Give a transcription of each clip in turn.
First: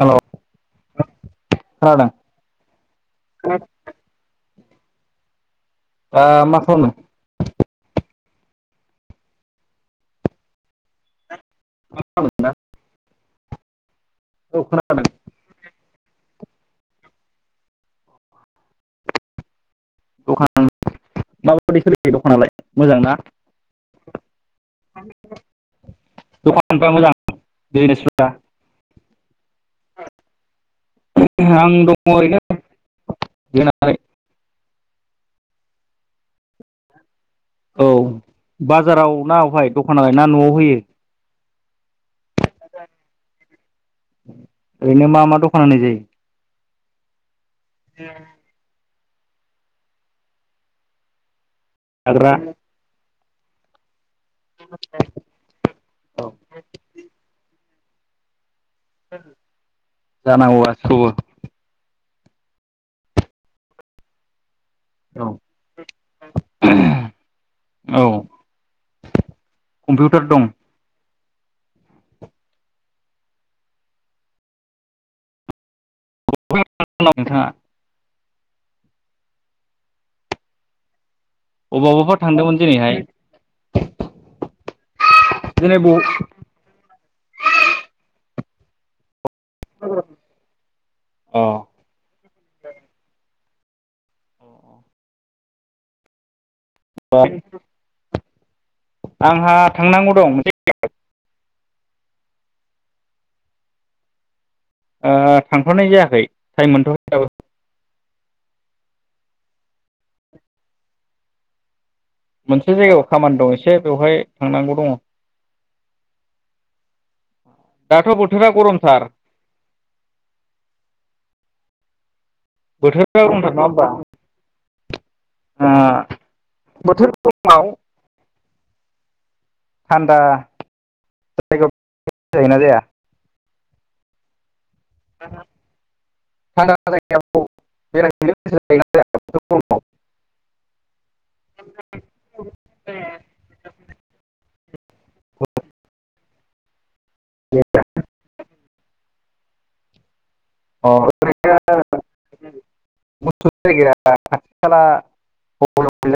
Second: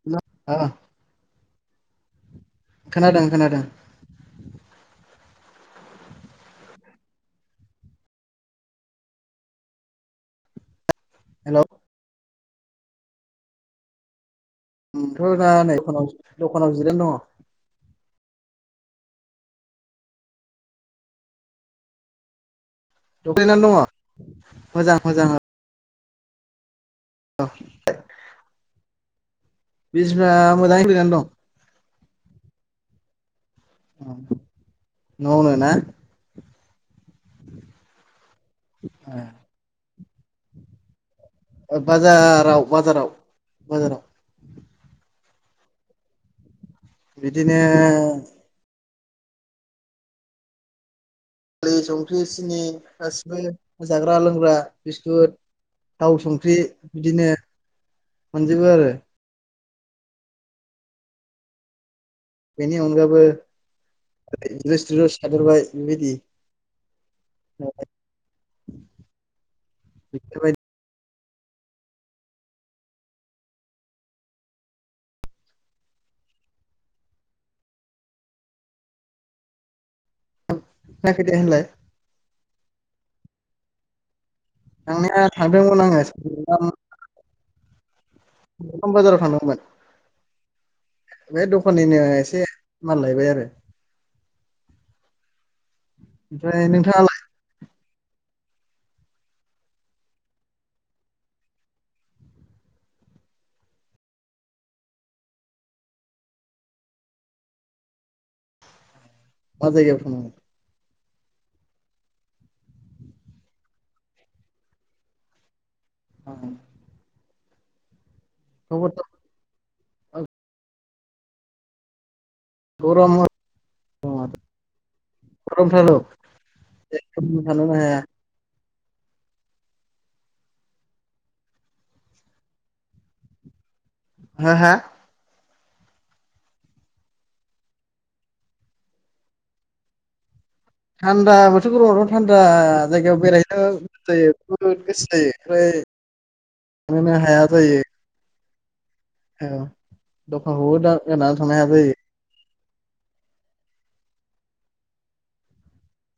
हेल' न ह खोनादों। खोनादों खोनादों ओ मा खालामनो हेलौ [unintelligible] औ खोनादों थ [unintelligible] दखानाव जिरना दंङ दखान माबाबायदि सोलियो दखानलाय दग्लायनानै दंङ मोजां मोजां द [unintelligible] बिजिनिस फोरा मोजांयै मोजां दं मरैनो [unintelligible] न आवनो ना औ बाजाराव ना अहाय दं दखानालाय ना नआव होयो बाजाराव बाजाराव बाजाराव ओरैनो मा मा दखान होनाय जायो [unintelligible] बिदिनो दालि संख्रि जाग्रा सिनि गासिबो [unintelligible] ग्रा लोंग्रा बिस्कुट थाव संख्रि बिदिनो [inaudible] जोबो आरो जानांगौ [unintelligible] बेनि अनगाबो रेस्टुरेन्टाव एसे थादेरबाय बेबायदि औ [unintelligible] कम्पिउटार दं बेफोरबायदि [unintelligible] नोंथाङा थाङाखै दे होनलाय अबावबाफोर थांदोंमोन दिनैहाय [inaudible] थांनाया दिनै थांदोंमोन ब आंङो [unintelligible] [unintelligible] बाजाराव थांदोंमोन [unintelligible] अ बे दखाननिनो एसे माल लायबाय आरो ओमफ्राय नोंथाङालाय आंहा थांनांगौ दं [unintelligible] ओ थांथ'नाय जायाखै टाइम मोनथ'याखै दाबो मा जायगायाव थांनांगौ मोनसे जायगायाव खामानि दं एसे बेवहाय थांनांगौ दङ ओम दाथ' बो थोरा गरमथार बोथोरा गरम गरमथार नङा होमबा? गरमथार औ बोथोर [unintelligible] गरमाव थानोनो हाया। थान्दा जायगायाव [unintelligible] जायोना जाया? हा हा थान्दा जायगायाव बेरायहैनो गोसो जायोना जाया बोथोर गरमाव थान्दा बोथोर गरमावथ' थान्दा जायगायाव बेरायहनोथ गोसो जायो [unintelligible] गोसो जायो ओमफ्राय थांनोनो हाया जायो। औ दखानखौबो अ दा गारनानै थांनो हाया ओरैनो जायो। [unintelligible]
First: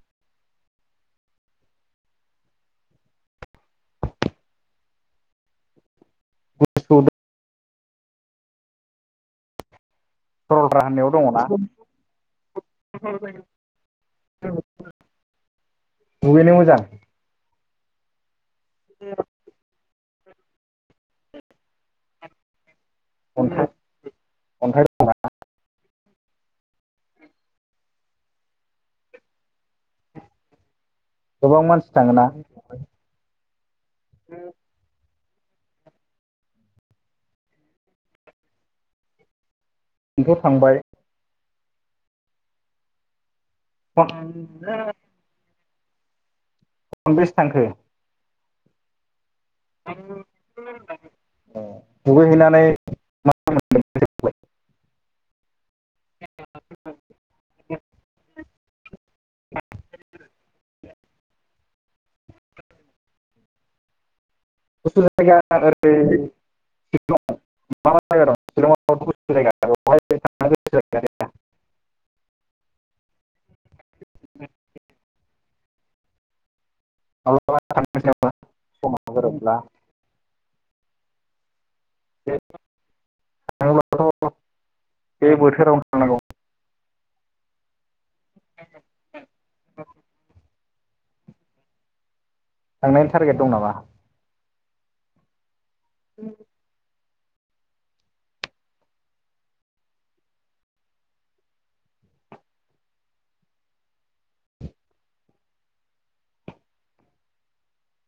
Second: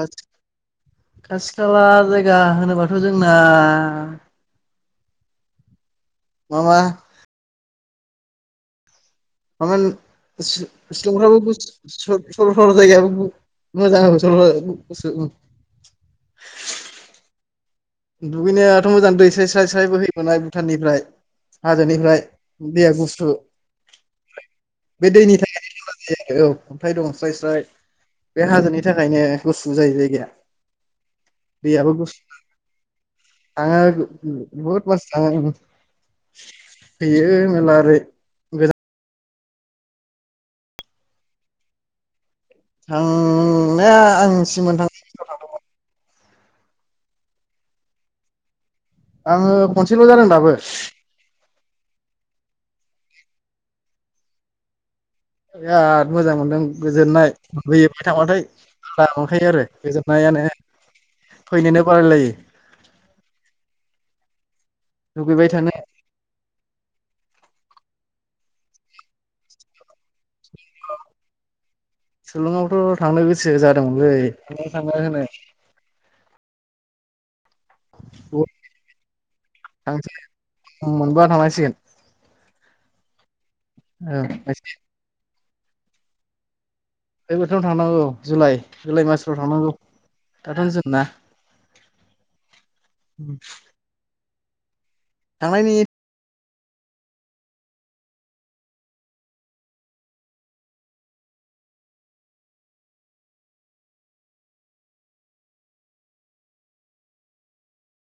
खाथि खाला जाय बिगा होनोबाथ जोंना मामा गुसु मामोन सरलपारा होननायाव सि-सिलंफ्राबो दङना गुसु सर-सरलफारा जायगायाबो मोजां दुगैनो मोजां [unintelligible] दुैनायाथ मोजां दै साय स्राय स्राय बोहै होनाय भुटाननिफ्राय हाजोनिफ्राय दैया गुसु अन्थाइ अन्थाइ बे दंना दैनि थाखायनो [unintelligible] जे औ अन्थाइ दं स्राय स्राय बे हाजोनि थाखायनो गुसु जायो जायगाया गोबां दैयाबो मानसि गुसु थाङोना? थाङो बुहुत मानसि [unintelligible] नोंथ थांबाय थां थांनाया आं सिमोन थांनाय खनबेसे बोसोराव थांखांबाय। खनबैसो थांखो? आङो खनसेल' जादों दाबो । नै [unintelligible] बिराद मोजां मोनदों गोजोननाय होयो बियाव थांबाथाय [unintelligible] आरो गोजोननायानो फैनोनो बालायलायो । [unintelligible] सिलंआव मा मा जायगा दं? सिलंआव [unintelligible] सिलंआवथ थांनो गोसो जादोंमोनलै [unintelligible] थांनो होनो [unintelligible] [unintelligible] समाबो गोरोबला । उनाव मोनबा थांनांसिगोन । [unintelligible] ओ थांसै । बे बोथोरावनो थांनांगौ । बे बोथोराव थांनांगौ जुलाइ ‌ जुलाइ मासफ्राव थांनांगौ । [unintelligible] थांनायनि टारगेट दं नामा? थांनायनि [inaudible]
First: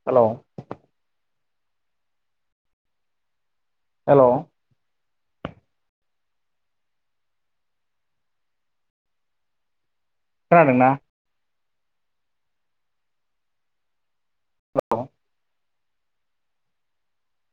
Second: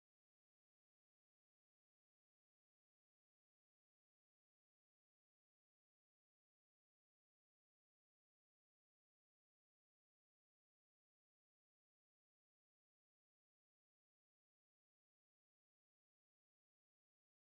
हेलौ हेल' खोनादोंना? हेल'